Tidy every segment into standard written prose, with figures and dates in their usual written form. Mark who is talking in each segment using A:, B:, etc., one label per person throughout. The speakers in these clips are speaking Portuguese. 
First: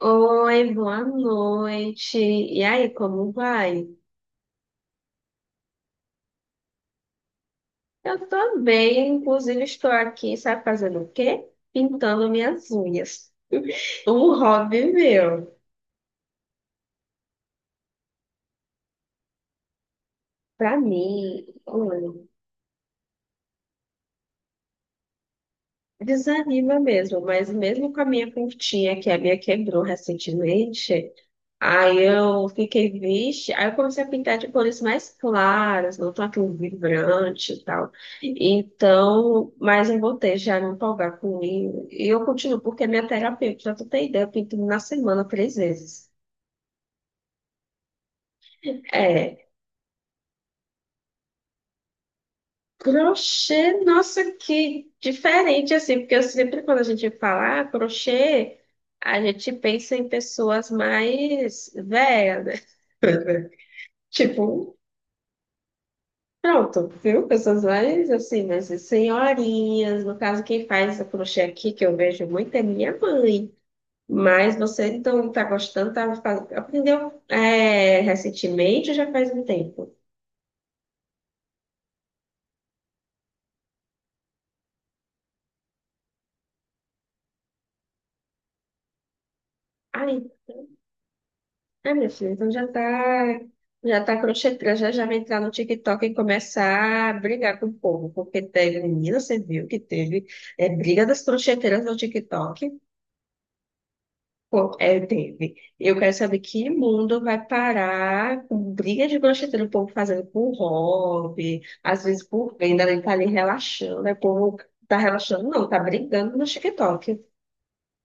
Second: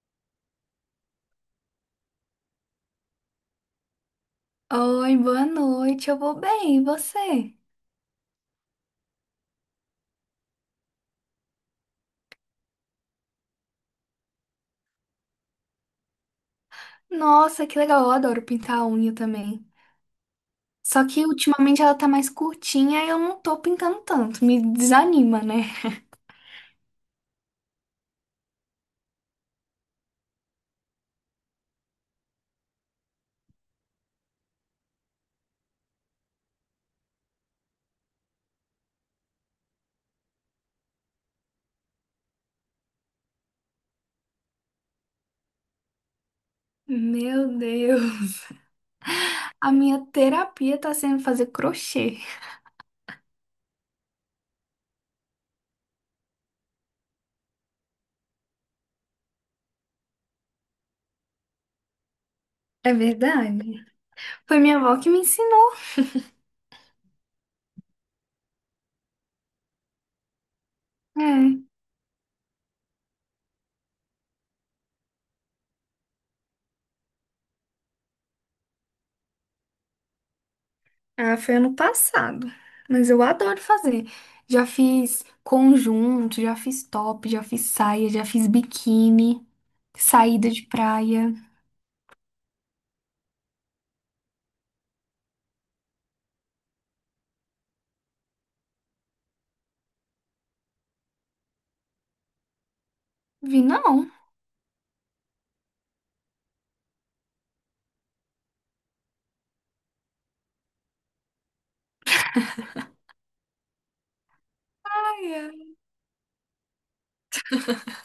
A: Oi, boa noite. E aí, como vai?
B: Oi, boa noite. Eu vou bem, e você?
A: Eu tô bem, inclusive estou aqui, sabe fazendo o quê? Pintando minhas unhas. Um hobby meu.
B: Nossa, que legal. Eu adoro pintar a unha também.
A: Pra
B: Só que
A: mim,
B: ultimamente ela tá
A: olha,
B: mais curtinha e eu não tô pintando tanto. Me desanima, né?
A: desanima mesmo, mas mesmo com a minha pintinha, que a minha quebrou recentemente, aí eu fiquei, vixe. Aí eu comecei a pintar de cores mais claras, não tão aquele vibrante e tal. Então, mas eu voltei já a me empolgar com ele. E eu continuo, porque é minha terapeuta, pra tu ter ideia, eu pinto na semana três vezes.
B: Meu Deus.
A: É,
B: A minha terapia tá sendo fazer crochê.
A: crochê, nossa, que diferente, assim, porque eu sempre quando a gente fala ah, crochê, a gente pensa em pessoas mais velhas,
B: É
A: né?
B: verdade. Foi minha
A: Tipo,
B: avó que me ensinou.
A: pronto, viu? Pessoas mais assim, mas senhorinhas, no caso, quem faz essa crochê
B: É.
A: aqui, que eu vejo muito, é minha mãe. Mas você então tá gostando, tá, aprendeu recentemente ou já faz um tempo?
B: Ah, foi ano passado. Mas eu adoro fazer. Já fiz conjunto, já fiz top, já fiz saia, já fiz biquíni,
A: Ai,
B: saída de praia.
A: ai, meu filho, então já tá crochetando, já, já vai entrar no TikTok e começar a brigar com o povo, porque teve, menina, você viu que teve briga das crocheteiras no TikTok?
B: Vi não.
A: Pô, é, teve. Eu quero saber que mundo vai parar com briga de brocheteiro, o povo fazendo por hobby, às vezes por venda, ele tá ali relaxando, né, o povo tá
B: Ai,
A: relaxando, não, tá
B: ai.
A: brigando no TikTok.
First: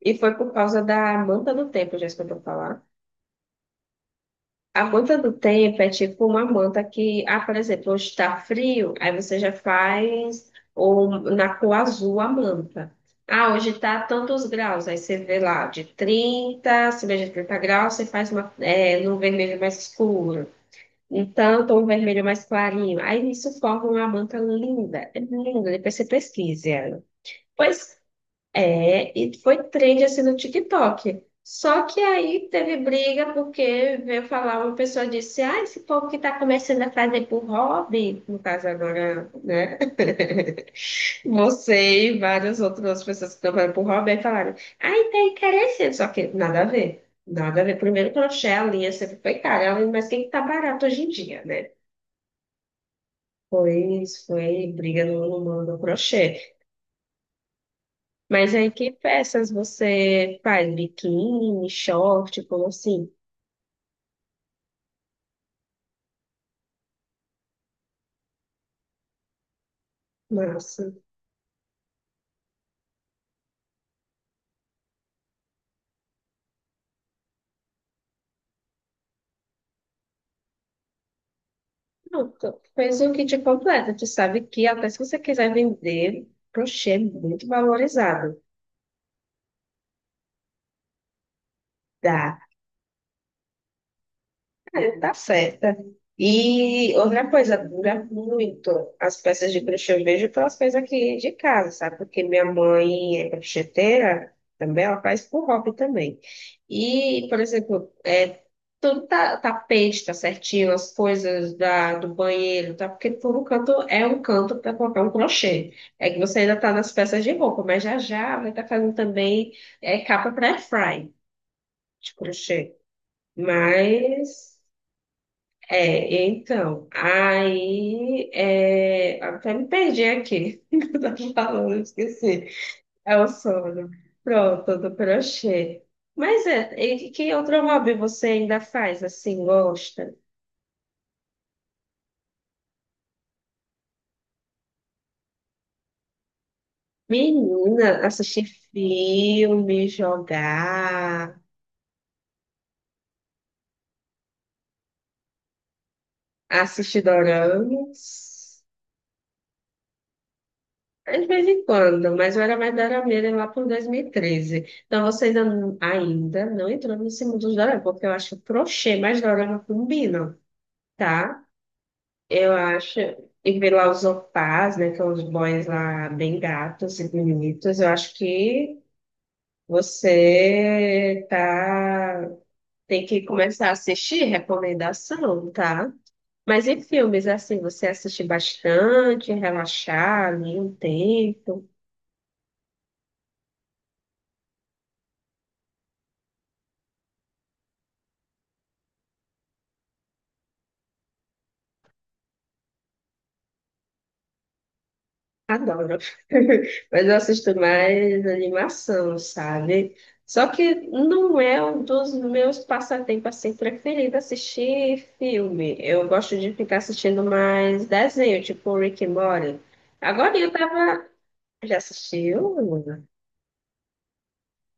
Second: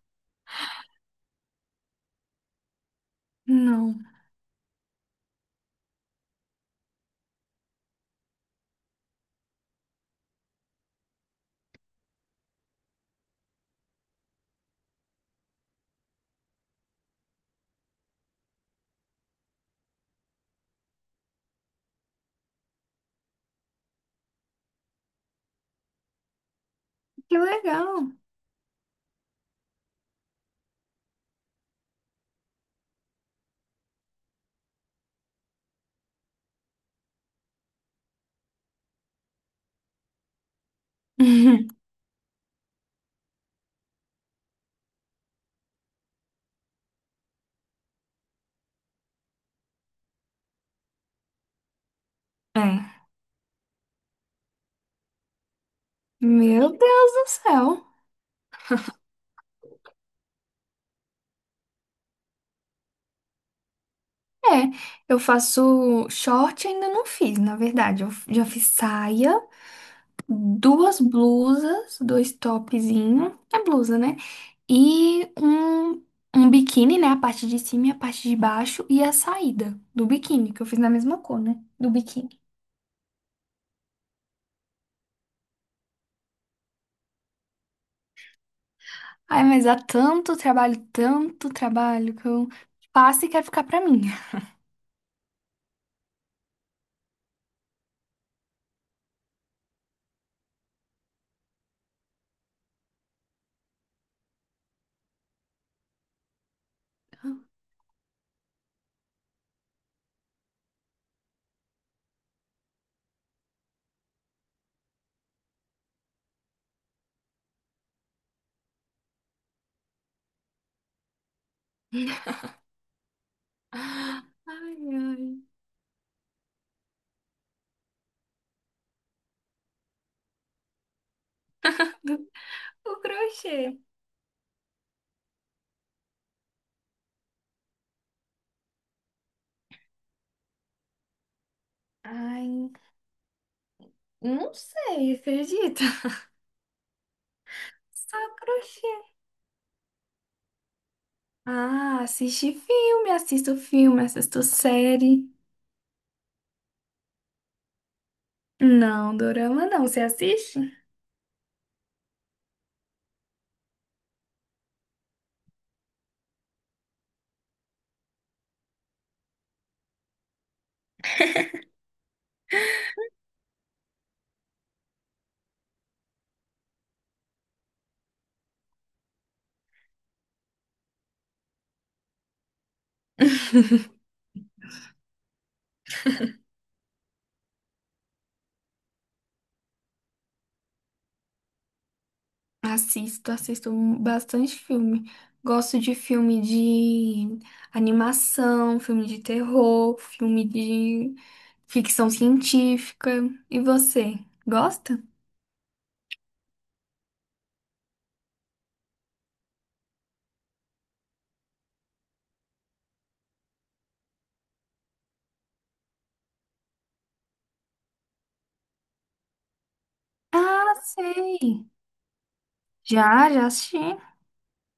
A: E foi por causa da Amanda do Tempo, já escutou falar?
B: Não.
A: A manta do tempo é tipo uma manta que, ah, por exemplo, hoje está frio, aí você já faz ou na cor azul a manta. Ah, hoje está tantos graus, aí você vê lá de 30, acima de 30 graus, você faz uma, num vermelho mais escuro, em tanto um vermelho mais clarinho. Aí isso forma uma manta linda, é linda, depois você pesquise ela.
B: Que
A: Pois
B: legal.
A: é, e foi trend assim no TikTok. Só que aí teve briga porque veio falar, uma pessoa disse, ah, esse povo que está começando a fazer por hobby, no caso agora, né? Você e várias outras pessoas que estão fazendo por hobby, aí falaram, ai, tá encarecendo, só que nada a ver. Nada a ver. Primeiro crochê, a linha sempre foi cara, mas quem que tá barato hoje em dia, né?
B: É.
A: Pois foi briga no mundo do crochê.
B: Meu Deus do céu.
A: Mas aí que peças você faz? Biquíni, short, como assim?
B: É, eu faço short, ainda não fiz, na verdade. Eu já fiz saia,
A: Massa.
B: duas blusas, dois topzinho, é blusa, né? E um biquíni, né? A parte de cima e a parte de baixo, e a saída do biquíni, que eu fiz na mesma cor, né? Do biquíni.
A: Pronto, fez um kit completo. Tu sabe que até se você quiser vender, crochê é muito valorizado.
B: Ai, mas há tanto trabalho que
A: Dá.
B: eu faço e quero ficar pra mim.
A: É, tá certa. E outra coisa, dura muito as peças de crochê. Eu vejo pelas coisas aqui de casa, sabe? Porque minha mãe é crocheteira também, ela faz por hobby também. E, por exemplo, tudo tá, tapete, tá certinho, as coisas do banheiro, tá? Porque todo canto é um canto para colocar um crochê. É que você ainda tá nas peças de roupa, mas já vai estar fazendo também capa para airfry de crochê. Mas.
B: Ai, ai.
A: É, então, aí é, até me perdi aqui, que eu tava falando, eu esqueci.
B: O
A: É o
B: crochê.
A: sono. Pronto, do crochê. Mas é, e que outro hobby você ainda faz assim, gosta?
B: Ai, não sei, acredita?
A: Menina,
B: Só
A: assistir
B: crochê.
A: filme, jogar,
B: Ah, assiste filme, assisto série.
A: assistir doramas.
B: Não, dorama não. Você assiste?
A: É, de vez em quando, mas eu era mais dorameira lá por 2013. Então você ainda, ainda não entrou nesse mundo dos dorama, porque eu acho crochê mais dorama combinam, tá? Eu acho. E ver lá os opás, né? Que são os boys lá bem gatos e bonitos. Eu acho que você tá. Tem que começar a assistir recomendação, tá? Mas em filmes, assim, você assiste bastante, relaxar ali um tempo.
B: Assisto, assisto bastante filme. Gosto de filme de animação, filme de terror, filme de ficção científica. E você, gosta?
A: Adoro. Mas eu assisto mais animação, sabe? Só que não é um dos meus passatempos assim preferidos assistir filme. Eu gosto de ficar assistindo mais desenho, tipo Rick and Morty. Agora eu
B: Ah,
A: tava.
B: sei.
A: Já assistiu?
B: Já, já assisti.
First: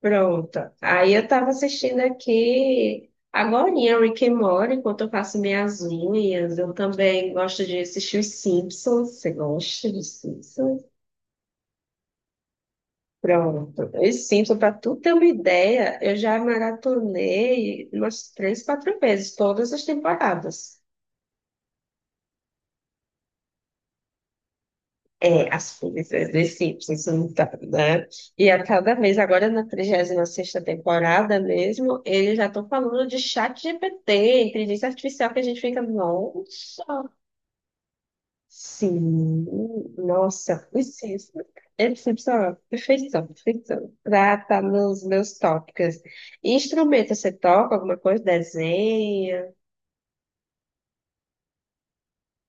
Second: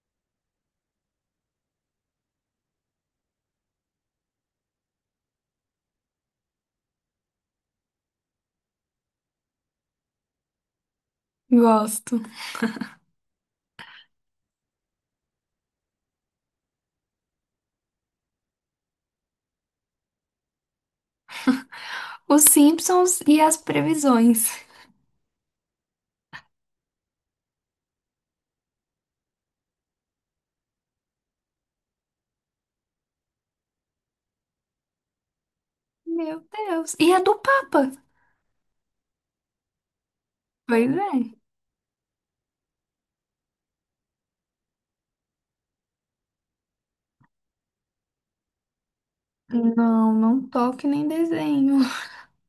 A: Pronto. Aí eu tava assistindo aqui. Agorinha, Rick and Morty, enquanto eu faço minhas unhas. Eu também gosto de assistir os Simpsons. Você gosta dos Simpsons?
B: Gosto.
A: Pronto. E sim, para tu ter uma ideia, eu já maratonei umas três, quatro vezes, todas as temporadas.
B: Os Simpsons e as previsões.
A: É, as primeiras de Simpsons, então, né? E a cada vez, agora na trigésima sexta temporada mesmo, eles já estão falando de chat GPT, inteligência artificial, que a gente fica,
B: Meu Deus.
A: nossa,
B: E a do Papa.
A: sim, nossa,
B: Pois é.
A: preciso. É excepcional, perfeição, perfeição. Pra estar nos meus tópicos. Instrumento, você toca alguma coisa? Desenha,
B: Não, não toque nem desenho.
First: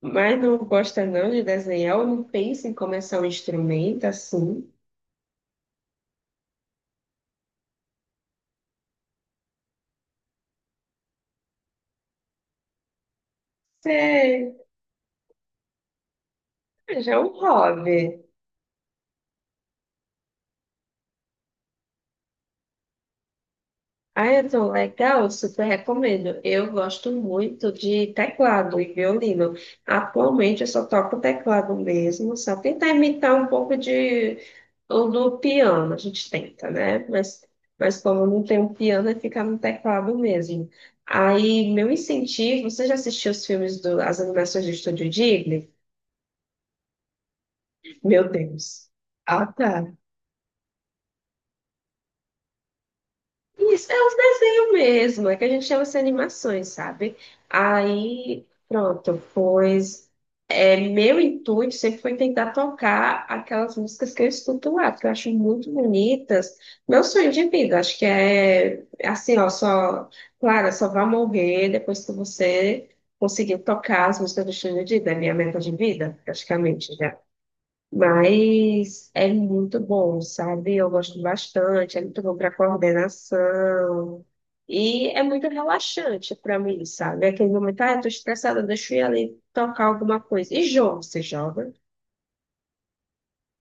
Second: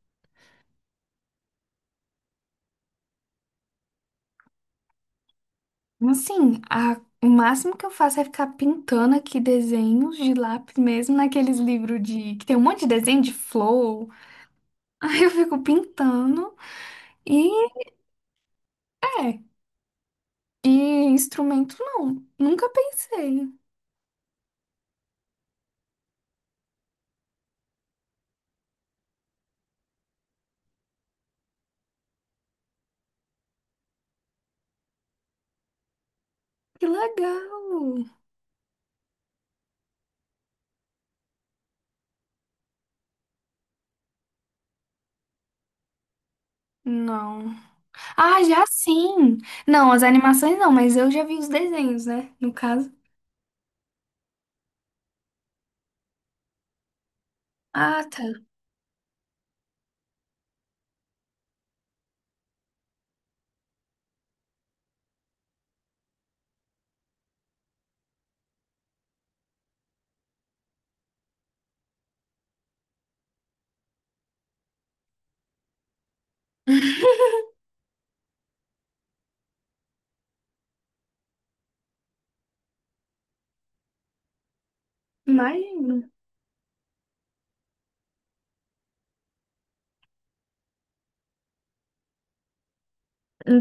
A: mas não gosta não de desenhar ou não pensa em começar um instrumento assim?
B: Assim, a- o máximo que eu faço é ficar pintando aqui desenhos de lápis mesmo, naqueles livros de que tem um monte de desenho de flor.
A: Você-
B: Aí eu fico pintando
A: já é um
B: e
A: hobby.
B: é. E instrumento, não. Nunca pensei.
A: Ah, então, legal, super recomendo. Eu gosto muito de teclado e violino. Atualmente eu só toco teclado mesmo, só tentar imitar um pouco de ou do piano, a gente tenta,
B: Que
A: né? Mas
B: legal.
A: como não tem um piano, é ficar no teclado mesmo. Aí, meu incentivo, você já assistiu os filmes do, as animações do Estúdio Ghibli?
B: Não.
A: Meu
B: Ah, já
A: Deus.
B: sim!
A: Ah, tá.
B: Não, as animações não, mas eu já vi os desenhos, né? No caso.
A: Isso, é os desenhos mesmo, é que a gente chama de animações, sabe?
B: Ah,
A: Aí,
B: tá.
A: pronto, pois é, meu intuito sempre foi tentar tocar aquelas músicas que eu escuto lá, que eu acho muito bonitas. Meu sonho de vida, acho que é assim, ó, só, claro, é só vai morrer depois que você conseguir tocar as músicas do Xande Dida, é minha meta de vida, praticamente já. Mas é muito bom, sabe? Eu gosto bastante, é muito bom para coordenação. E é muito
B: Imagina.
A: relaxante para mim, sabe? Aquele momento, ah, eu tô estressada, deixa eu ir ali tocar alguma coisa. E jogo, você joga?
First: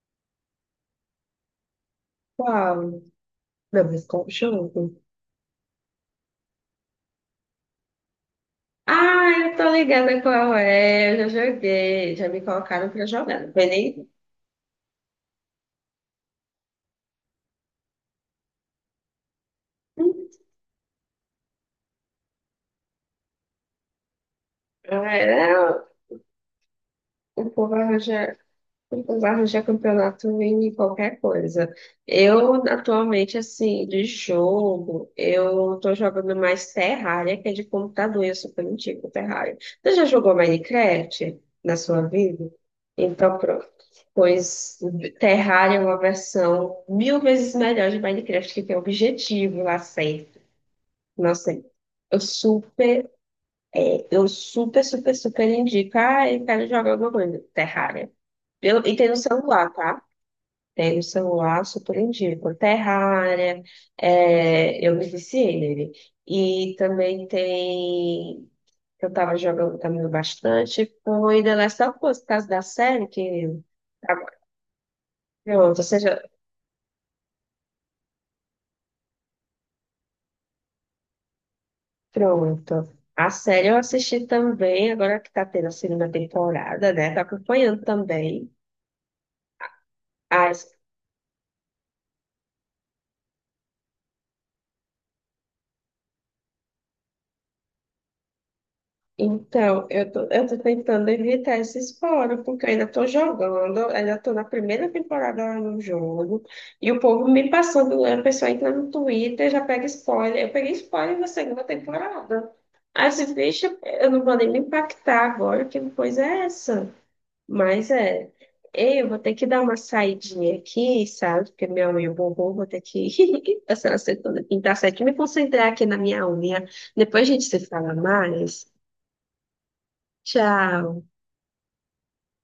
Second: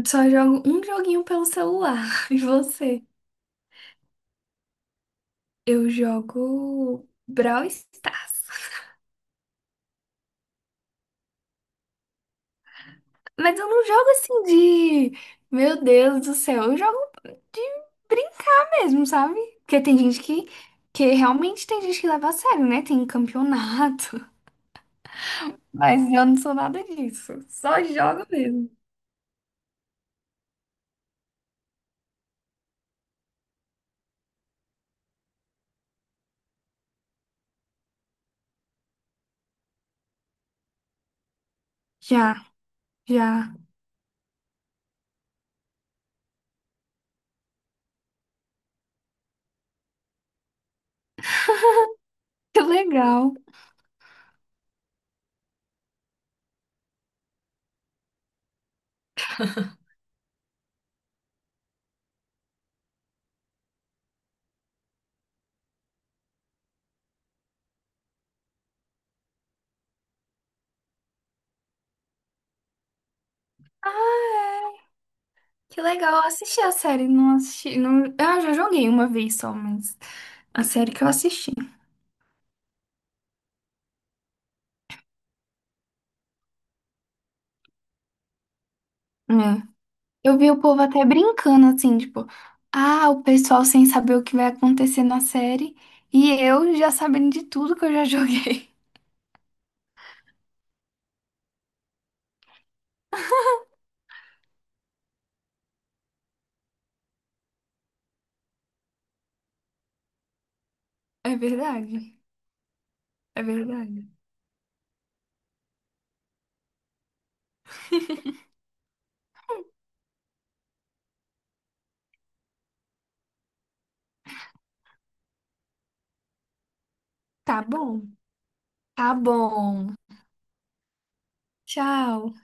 B: Só jogo um joguinho pelo celular. E
A: Qual?
B: você?
A: Não, mas qual jogo?
B: Eu jogo Brawl Stars.
A: Ah, eu tô ligada qual é, eu já joguei, já me colocaram pra jogar, não
B: Mas
A: foi
B: eu não
A: nem...
B: jogo assim de. Meu Deus do céu. Eu jogo de brincar mesmo, sabe? Porque tem gente que. Que realmente tem gente que leva a sério, né? Tem campeonato.
A: Ah, era,
B: Mas eu não sou nada disso.
A: o povo
B: Só
A: arranja.
B: jogo mesmo.
A: Arranjar campeonato em qualquer coisa. Eu, atualmente, assim, de jogo, eu tô jogando mais Terraria, que é de computador, e eu super antigo Terraria. Você já jogou Minecraft na sua
B: Já,
A: vida? Então,
B: já.
A: pronto. Pois Terraria é uma versão mil vezes melhor de Minecraft, que tem objetivo lá sempre. Nossa, eu
B: Que
A: super
B: legal.
A: eu super, super, super indico. Ah, eu quero jogar alguma coisa. Terraria. Eu, e tem no celular, tá? Tem no celular, super indico. Terraria. É, eu me viciei nele. E também tem. Eu tava jogando também bastante. Foi The Last of Us, por causa da série que.
B: Ah,
A: Tá.
B: é.
A: Pronto,
B: Que
A: ou
B: legal.
A: seja,
B: Eu assisti a série, não assisti. Não. Ah, já joguei uma vez só, mas a série que eu assisti.
A: pronto. A série eu assisti também, agora que tá tendo a segunda temporada, né? Tô acompanhando também.
B: É. Eu vi o povo até brincando, assim, tipo, ah, o pessoal sem saber o que vai acontecer na série e eu já sabendo de tudo que eu já joguei.
A: Então, eu tô tentando evitar esses fora, porque eu ainda tô jogando, eu ainda tô na primeira temporada lá no jogo, e o povo me passando, né, a pessoa entra no Twitter, já pega spoiler. Eu peguei spoiler na
B: É
A: segunda
B: verdade.
A: temporada. Aí você
B: É
A: deixa, eu
B: verdade.
A: não vou nem me impactar agora, que coisa é essa? Mas é, eu vou ter que dar uma saidinha aqui, sabe? Porque minha unha bombou, vou ter que passar a segunda, pintar certo, me concentrar aqui na minha unha. Depois a gente
B: Tá
A: se fala
B: bom.
A: mais.
B: Tá bom.
A: Tchau.
B: Tchau.